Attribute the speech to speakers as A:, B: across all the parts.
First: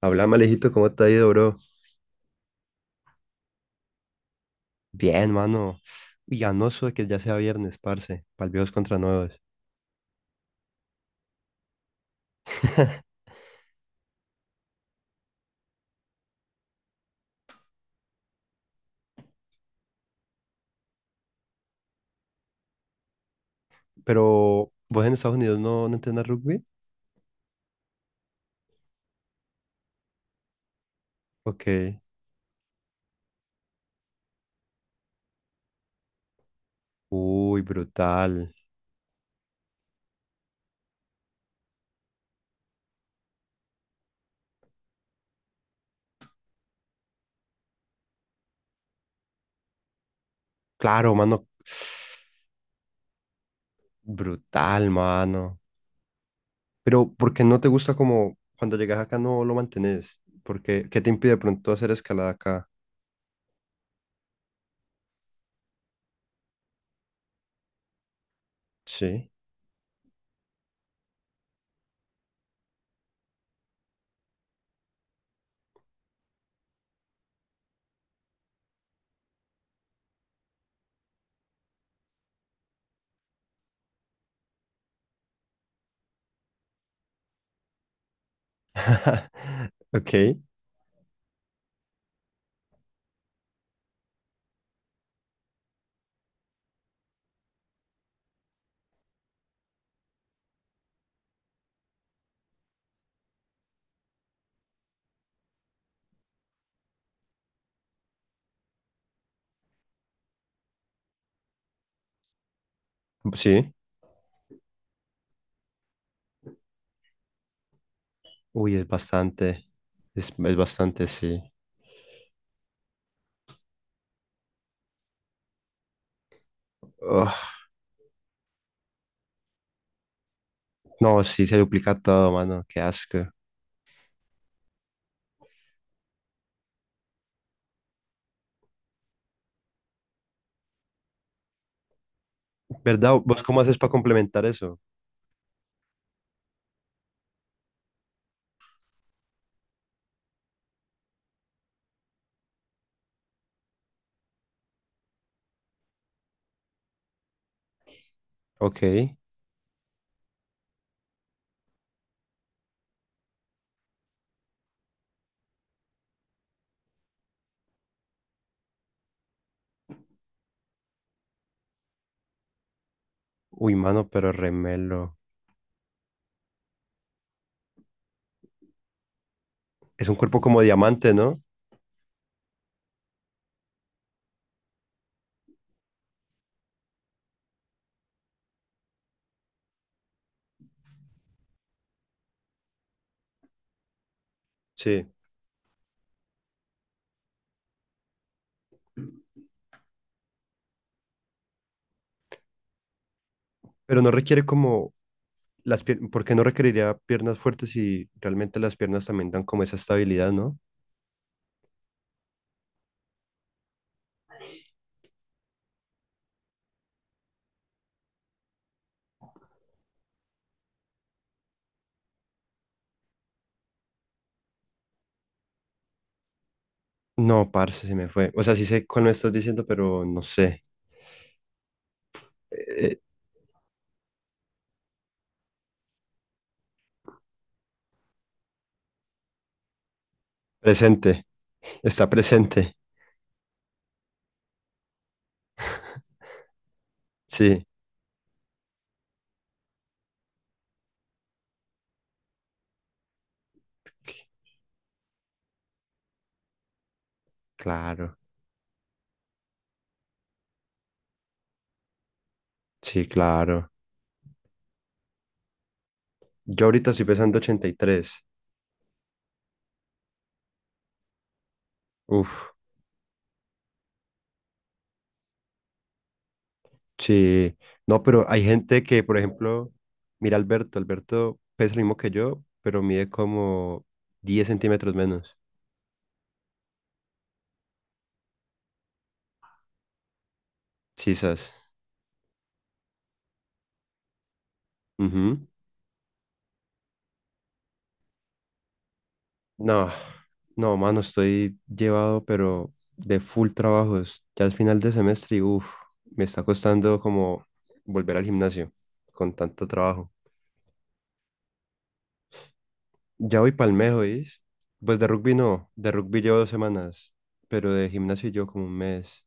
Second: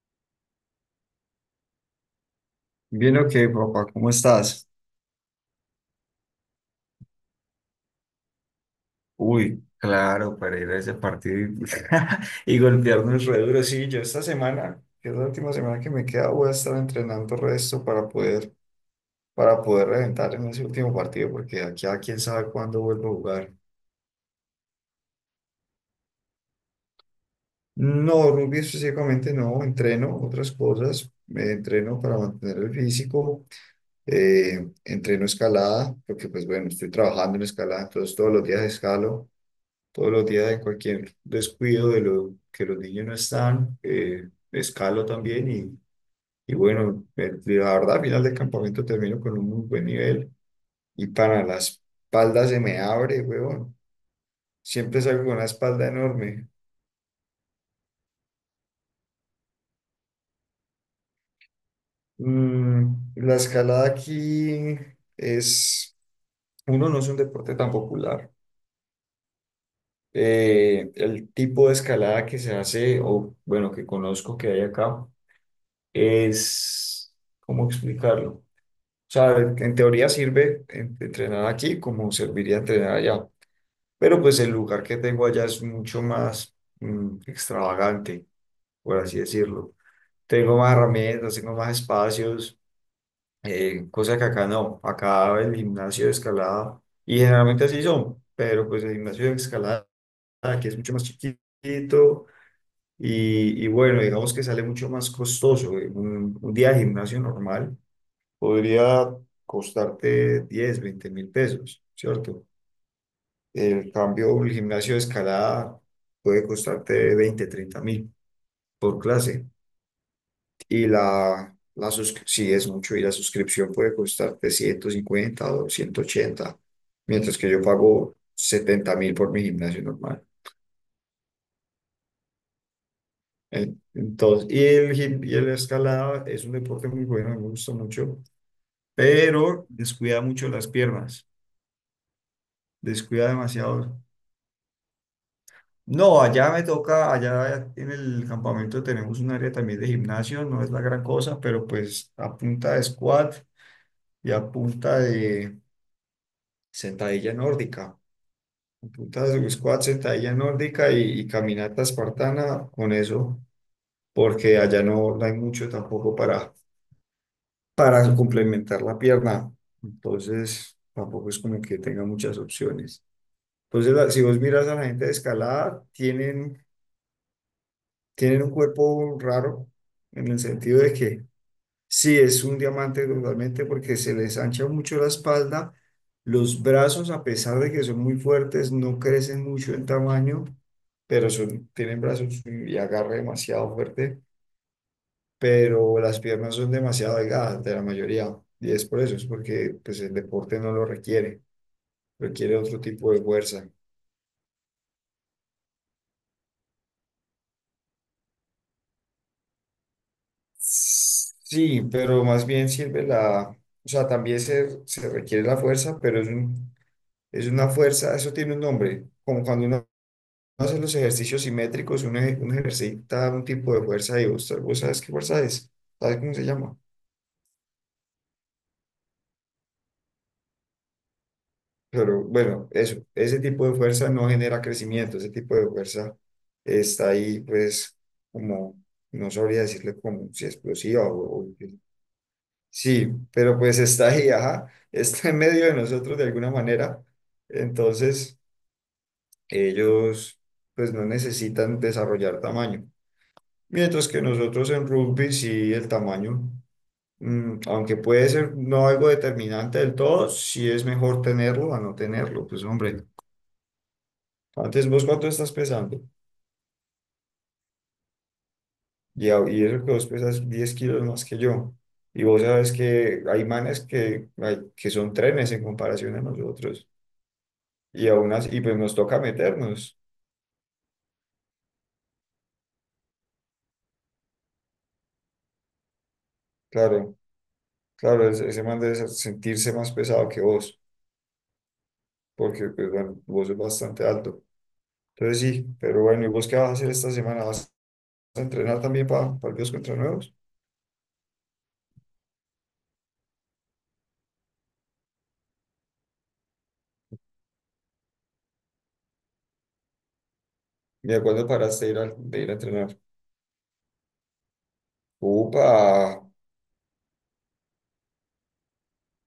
A: Habla, Malejito, ¿cómo te ha ido, bro?
B: Bien, ok, papá, ¿cómo estás?
A: Bien, mano. Uy, anoso de que ya sea viernes, parce. Pa'l viejos contra nuevos.
B: Uy, claro, para ir a ese partido y, y golpearnos re duro. Sí, yo esta semana, que es la última semana que me queda, voy a estar entrenando resto para poder reventar en ese último partido, porque aquí a quién sabe cuándo vuelvo a jugar.
A: Pero, ¿vos en Estados Unidos no entendés rugby?
B: No, rugby específicamente no, entreno otras cosas, me
A: Ok.
B: entreno para mantener el físico, entreno escalada, porque pues bueno, estoy trabajando en
A: Uy,
B: escalada, entonces todos los
A: brutal.
B: días escalo. Todos los días en cualquier descuido de lo que los niños no están, escalo también y bueno, la verdad al final del campamento termino con un muy buen nivel y
A: Claro,
B: para
A: mano.
B: la espalda se me abre, huevón.
A: Brutal,
B: Siempre salgo con una
A: mano.
B: espalda enorme.
A: Pero, ¿por qué no te gusta como cuando llegas acá no lo mantenés? ¿Por qué? ¿Qué te impide de pronto hacer escalada acá?
B: La escalada aquí es, uno, no es un deporte tan popular.
A: Sí.
B: El tipo de escalada que se hace, o bueno, que conozco que hay acá, es, ¿cómo explicarlo? O sea, en teoría sirve entrenar aquí como serviría entrenar allá. Pero pues el lugar que tengo allá es mucho más extravagante, por así decirlo.
A: Ok.
B: Tengo más herramientas, tengo más espacios, cosa que acá no. Acá el gimnasio de escalada, y generalmente así son, pero pues el gimnasio de escalada aquí es mucho más chiquito y bueno, digamos que sale mucho más costoso. Un día de gimnasio normal podría costarte 10 20 mil pesos, ¿cierto?
A: Sí.
B: El cambio, un gimnasio de escalada puede costarte 20 30 mil
A: Uy, es
B: por clase.
A: bastante. Es
B: Y
A: bastante, sí.
B: sí es mucho, y la suscripción puede costarte 150 o 180 mientras que yo pago 70.000 por mi gimnasio normal.
A: No, sí, se duplica todo, mano. Qué asco.
B: Entonces, y el escalada es un deporte muy bueno, me gusta mucho, pero descuida mucho las piernas,
A: ¿Verdad?
B: descuida
A: ¿Vos cómo haces para
B: demasiado.
A: complementar eso?
B: No, allá me toca, allá en el campamento tenemos un área también de gimnasio, no es la gran cosa, pero pues a punta de squat y a punta de sentadilla nórdica, a
A: Ok.
B: punta de squat, sentadilla nórdica y caminata espartana con eso, porque allá no hay mucho tampoco para complementar la pierna, entonces tampoco es como que tenga muchas opciones.
A: Uy,
B: Entonces,
A: mano,
B: si
A: pero
B: vos miras a la
A: remelo.
B: gente de escalada, tienen un cuerpo raro
A: Es un
B: en el
A: cuerpo como
B: sentido de
A: diamante,
B: que
A: ¿no?
B: sí es un diamante totalmente porque se les ancha mucho la espalda, los brazos a pesar de que son muy fuertes no crecen mucho en tamaño, pero son, tienen brazos y agarre demasiado fuerte,
A: Sí.
B: pero las piernas son demasiado delgadas de la mayoría y es por eso, es porque pues el deporte no lo requiere, requiere otro tipo de fuerza.
A: Pero no requiere como las piernas, porque no requeriría piernas fuertes si realmente las piernas también dan como esa estabilidad, ¿no?
B: Sí, pero más bien sirve la, o sea, también se requiere la fuerza, pero es una fuerza, eso tiene un nombre, como cuando uno hace los ejercicios simétricos, uno ejercita un tipo de fuerza y vos sabes qué fuerza es, sabes cómo se llama,
A: No, parce, se me fue. O sea, sí sé cuál me estás diciendo, pero no sé.
B: pero bueno, eso,
A: Eh,
B: ese tipo de fuerza no genera crecimiento, ese tipo de fuerza está ahí, pues, como, no sabría decirle como si explosiva
A: presente.
B: o.
A: Está presente.
B: Sí, pero pues está ahí, ajá, está en medio de nosotros de alguna manera.
A: Sí.
B: Entonces, ellos pues no necesitan desarrollar tamaño. Mientras que nosotros en rugby sí el tamaño, aunque
A: Claro.
B: puede ser no algo determinante del todo, sí es mejor tenerlo a no tenerlo. Pues hombre,
A: Sí, claro.
B: ¿antes vos cuánto estás pesando?
A: Yo ahorita estoy pesando 83.
B: Y eso que vos pesas 10 kilos más que yo. Y vos
A: Uf.
B: sabes que hay manes que, que son trenes en comparación a nosotros.
A: Sí, no,
B: Y
A: pero
B: aún
A: hay
B: así, y pues
A: gente
B: nos
A: que, por
B: toca
A: ejemplo,
B: meternos.
A: mira Alberto, Alberto pesa lo mismo que yo, pero mide como 10 centímetros menos.
B: Claro, claro, ese man debe sentirse más pesado que vos,
A: Chisas.
B: porque pues bueno, vos es bastante alto. Entonces
A: Ujú.
B: sí, pero bueno, ¿y vos qué vas a hacer esta semana? ¿Vas a entrenar también para partidos
A: No,
B: contra nuevos?
A: no, mano, estoy llevado, pero de full trabajos. Ya al final de semestre, y uff, me está costando como volver al gimnasio con tanto trabajo.
B: ¿Y de cuándo paraste de ir, de ir a entrenar?
A: Ya voy palmejo, ¿oís? Pues de rugby no,
B: Upa,
A: de rugby llevo 2 semanas, pero de gimnasio yo como un mes.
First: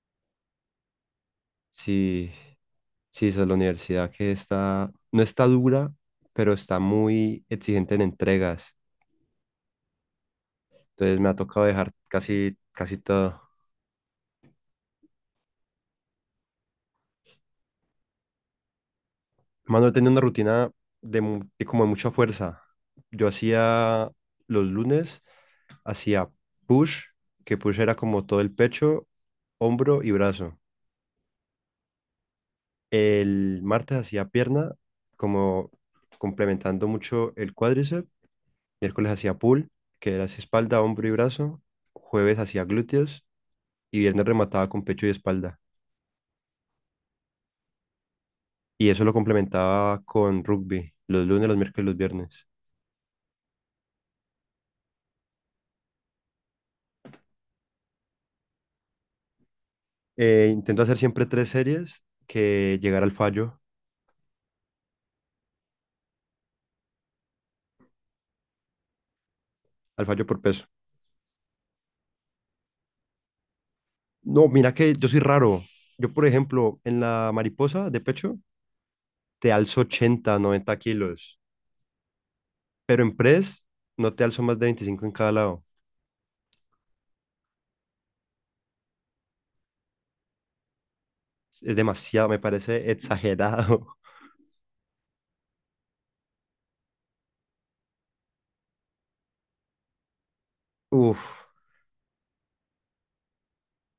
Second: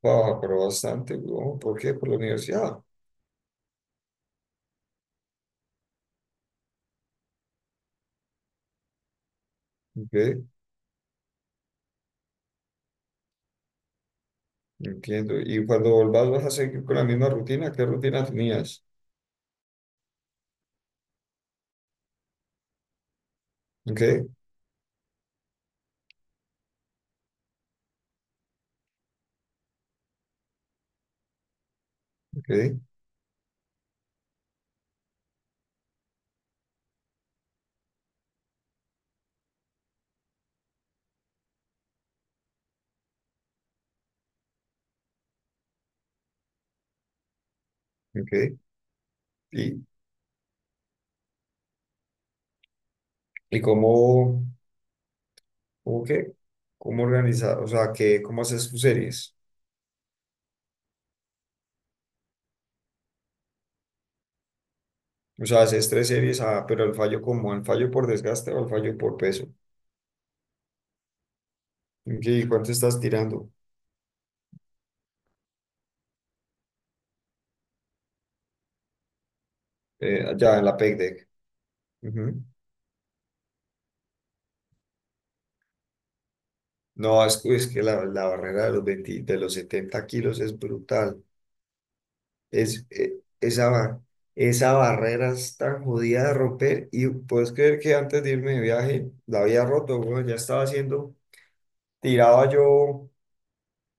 B: pa, pero bastante, weón. ¿Por qué? Por la
A: Sí.
B: universidad.
A: Sí, esa es la universidad que está, no está dura, pero está muy exigente en entregas.
B: Ok,
A: Entonces me ha tocado dejar casi, casi todo.
B: entiendo. ¿Y cuando volvás vas a seguir con la misma rutina? ¿Qué rutina tenías?
A: Mano, he tenido una rutina de, de como de mucha fuerza. Yo
B: Ok,
A: hacía los lunes, hacía push, que push era como todo el pecho, hombro y brazo.
B: ok,
A: El martes hacía pierna, como complementando mucho el cuádriceps. Miércoles hacía pull, que era así espalda, hombro y brazo. Jueves hacía glúteos y viernes remataba con pecho y espalda.
B: ok.
A: Y eso lo
B: ¿Y,
A: complementaba con rugby, los lunes, los miércoles y los viernes.
B: y cómo? ¿Cómo que? ¿Cómo organizar? O sea, que ¿cómo haces tus series?
A: Intento hacer siempre tres series que llegar
B: O sea, haces tres series, pero el fallo como, el fallo por desgaste o el fallo por peso.
A: al fallo por peso.
B: Ok. ¿Y cuánto estás tirando?
A: No, mira que yo soy raro. Yo, por ejemplo, en la mariposa de pecho, te alzo 80,
B: Ya en
A: 90
B: la peg deck.
A: kilos,
B: Ujú.
A: pero en press no te alzo más de 25 en cada lado.
B: No, es que la barrera de los 20 de los 70 kilos es brutal.
A: Es demasiado, me
B: Es,
A: parece
B: eh, esa,
A: exagerado.
B: ba- esa barrera es tan jodida de romper. Y puedes creer que antes de irme de viaje la había roto, weón, ya estaba haciendo,
A: Uf,
B: tiraba yo.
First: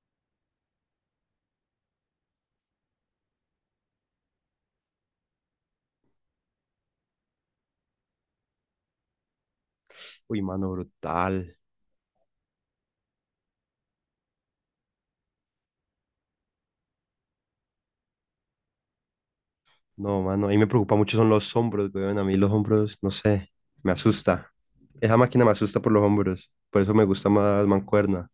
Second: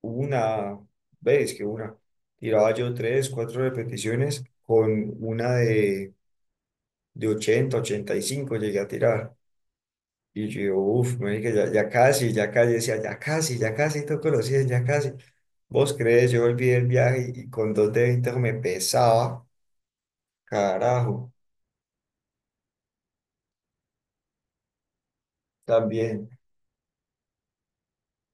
B: Una vez que una, tiraba yo tres, cuatro repeticiones con una de ochenta ochenta y cinco llegué a tirar.
A: uy,
B: Y
A: mano,
B: yo, uff,
A: brutal.
B: ya, ya casi, decía, ya casi toco los 100, ya casi. Vos crees, yo olvidé el viaje y con dos de 20 me pesaba,
A: No, mano, a mí me preocupa mucho son
B: carajo,
A: los hombros, weón. A mí los hombros, no sé, me asusta. Esa máquina me asusta por los
B: también.
A: hombros. Por eso me gusta más mancuerna.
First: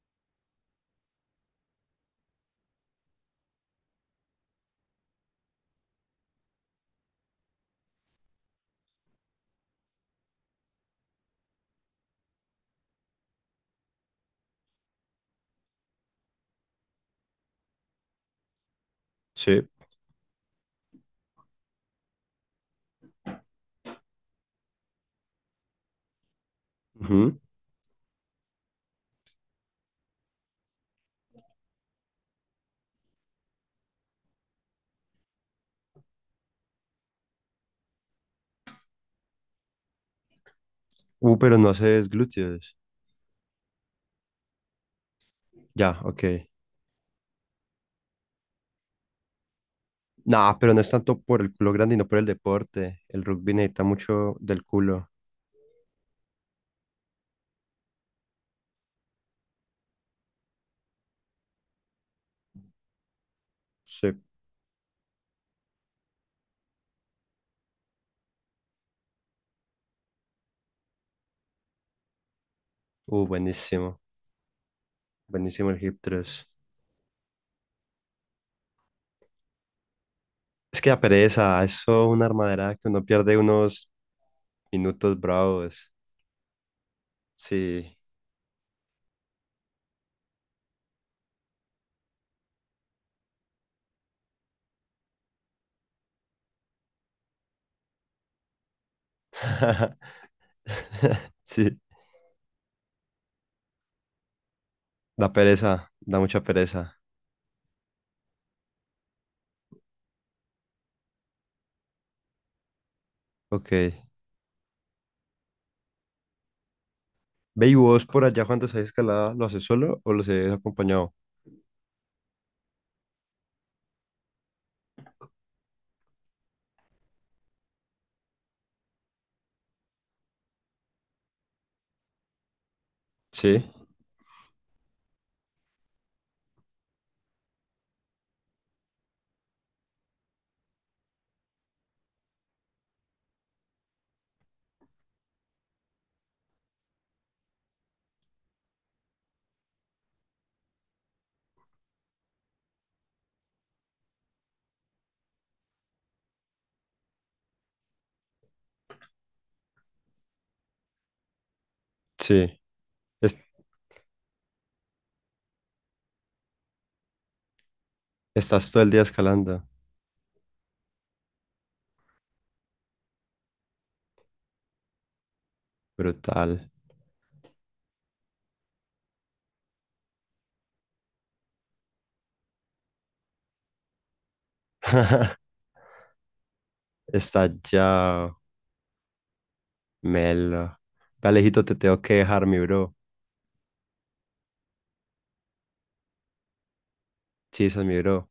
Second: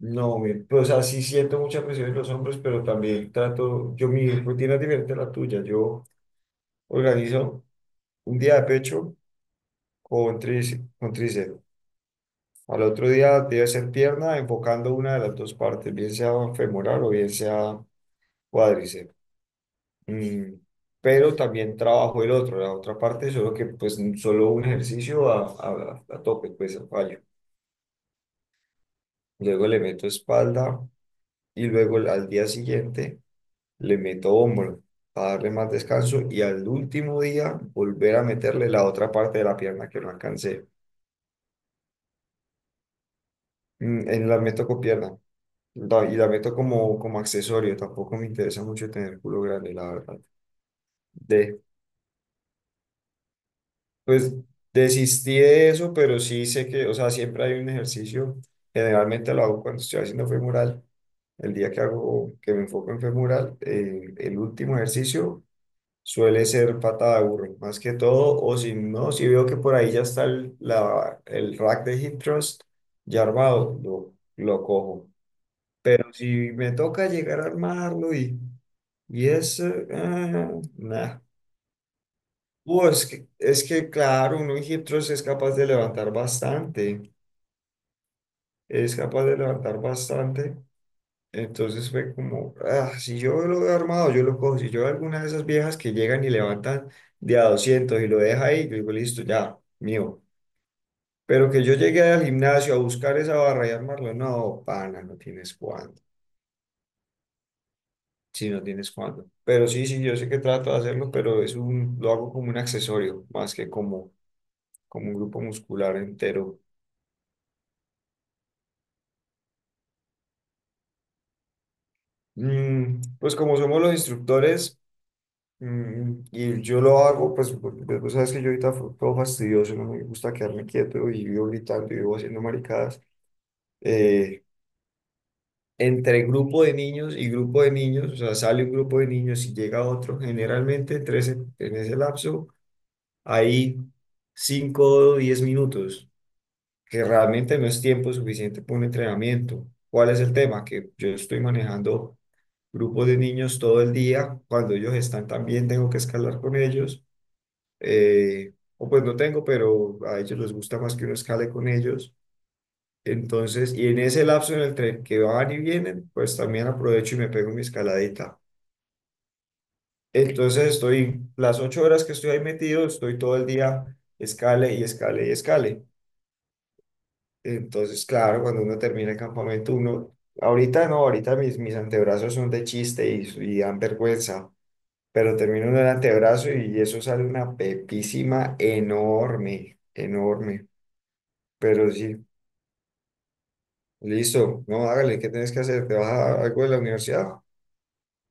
B: No, pues así siento mucha presión en los hombros, pero también trato, yo mi rutina es diferente a la tuya, yo organizo un día de pecho con tríceps. Al otro día debe ser pierna, enfocando una de las dos partes, bien sea femoral o bien sea cuádriceps.
A: Sí.
B: Mm, pero también trabajo la otra parte, solo que pues solo un ejercicio a tope, pues a fallo.
A: Ujú.
B: Luego le meto espalda y luego al día siguiente le meto hombro para darle más descanso y al último día volver a meterle la otra parte de la pierna que no alcancé.
A: Pero no haces glúteos.
B: En la meto con pierna.
A: Ya,
B: Y
A: ok.
B: la meto como accesorio, tampoco me interesa mucho tener culo grande, la verdad.
A: Nah, pero no es tanto por el
B: De,
A: culo grande, no por el deporte. El rugby necesita
B: pues
A: mucho del culo.
B: desistí de eso, pero sí sé que, o sea, siempre hay un ejercicio, generalmente lo hago cuando estoy haciendo femoral, el día que hago, que me enfoco en femoral,
A: Sí.
B: el último ejercicio suele ser patada de burro, más que todo, o si no, si veo que por ahí ya está el rack de hip thrust ya armado,
A: Buenísimo.
B: lo cojo.
A: Buenísimo el hip
B: Pero
A: thrust.
B: si me toca llegar a armarlo y ah,
A: Es que la
B: nah.
A: pereza, eso es una armadera que
B: Uh,
A: uno
B: es que,
A: pierde
B: es que,
A: unos
B: claro, uno en hip thrust
A: minutos
B: es capaz de
A: bravos.
B: levantar bastante,
A: Sí.
B: es capaz de levantar bastante. Entonces fue como, si yo lo veo armado, yo lo cojo. Si yo veo alguna de esas viejas que llegan y levantan de a 200 y lo deja ahí, yo digo, listo, ya, mío. Pero que yo
A: Sí.
B: llegué al gimnasio a buscar esa barra y armarlo, no, pana, no
A: Da
B: tienes
A: pereza,
B: cuándo.
A: da mucha pereza.
B: Sí, no tienes cuándo. Pero sí, sí, yo sé que trato de hacerlo, pero lo hago como un accesorio, más que
A: Ok.
B: como un grupo muscular entero.
A: Ve y vos por allá cuando haces escalada, ¿lo haces solo o lo haces acompañado?
B: Pues como somos los instructores, y yo lo hago, pues porque pues, vos sabes que yo ahorita fue todo fastidioso, no me gusta quedarme quieto y vivo gritando y vivo haciendo maricadas.
A: Sí,
B: Eh, Entre grupo de niños y grupo de niños, o sea, sale un grupo de niños y llega otro, generalmente entre en ese lapso hay 5 o 10 minutos, que realmente no es tiempo suficiente para un entrenamiento. ¿Cuál es el tema? Que yo estoy manejando grupo de niños todo el día. Cuando ellos están también tengo que escalar con ellos. O pues no tengo, pero a ellos les gusta más que uno escale con ellos.
A: sí. Es-
B: Entonces, y en ese lapso en el tren que van y vienen, pues también aprovecho y me pego mi escaladita.
A: estás todo el día escalando.
B: Entonces estoy, las 8 horas que estoy ahí metido, estoy todo el día escale y escale y escale.
A: Brutal.
B: Entonces, claro, cuando uno termina el campamento, uno, ahorita no, ahorita mis antebrazos son de chiste y dan vergüenza pero termino en el antebrazo y eso sale
A: Está
B: una
A: ya.
B: pepísima enorme, enorme.
A: Melo. Alejito, te
B: Pero
A: tengo que
B: sí,
A: dejar, mi bro.
B: listo, no, hágale, ¿qué tienes que hacer? ¿Te vas a algo de la universidad?
A: Sí, esa es mi bro.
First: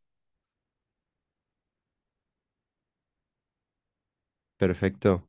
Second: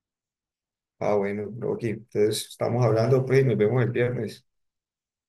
B: Ah, bueno, bro, aquí. Entonces, estamos hablando, pues, y nos vemos el viernes.
A: Perfecto.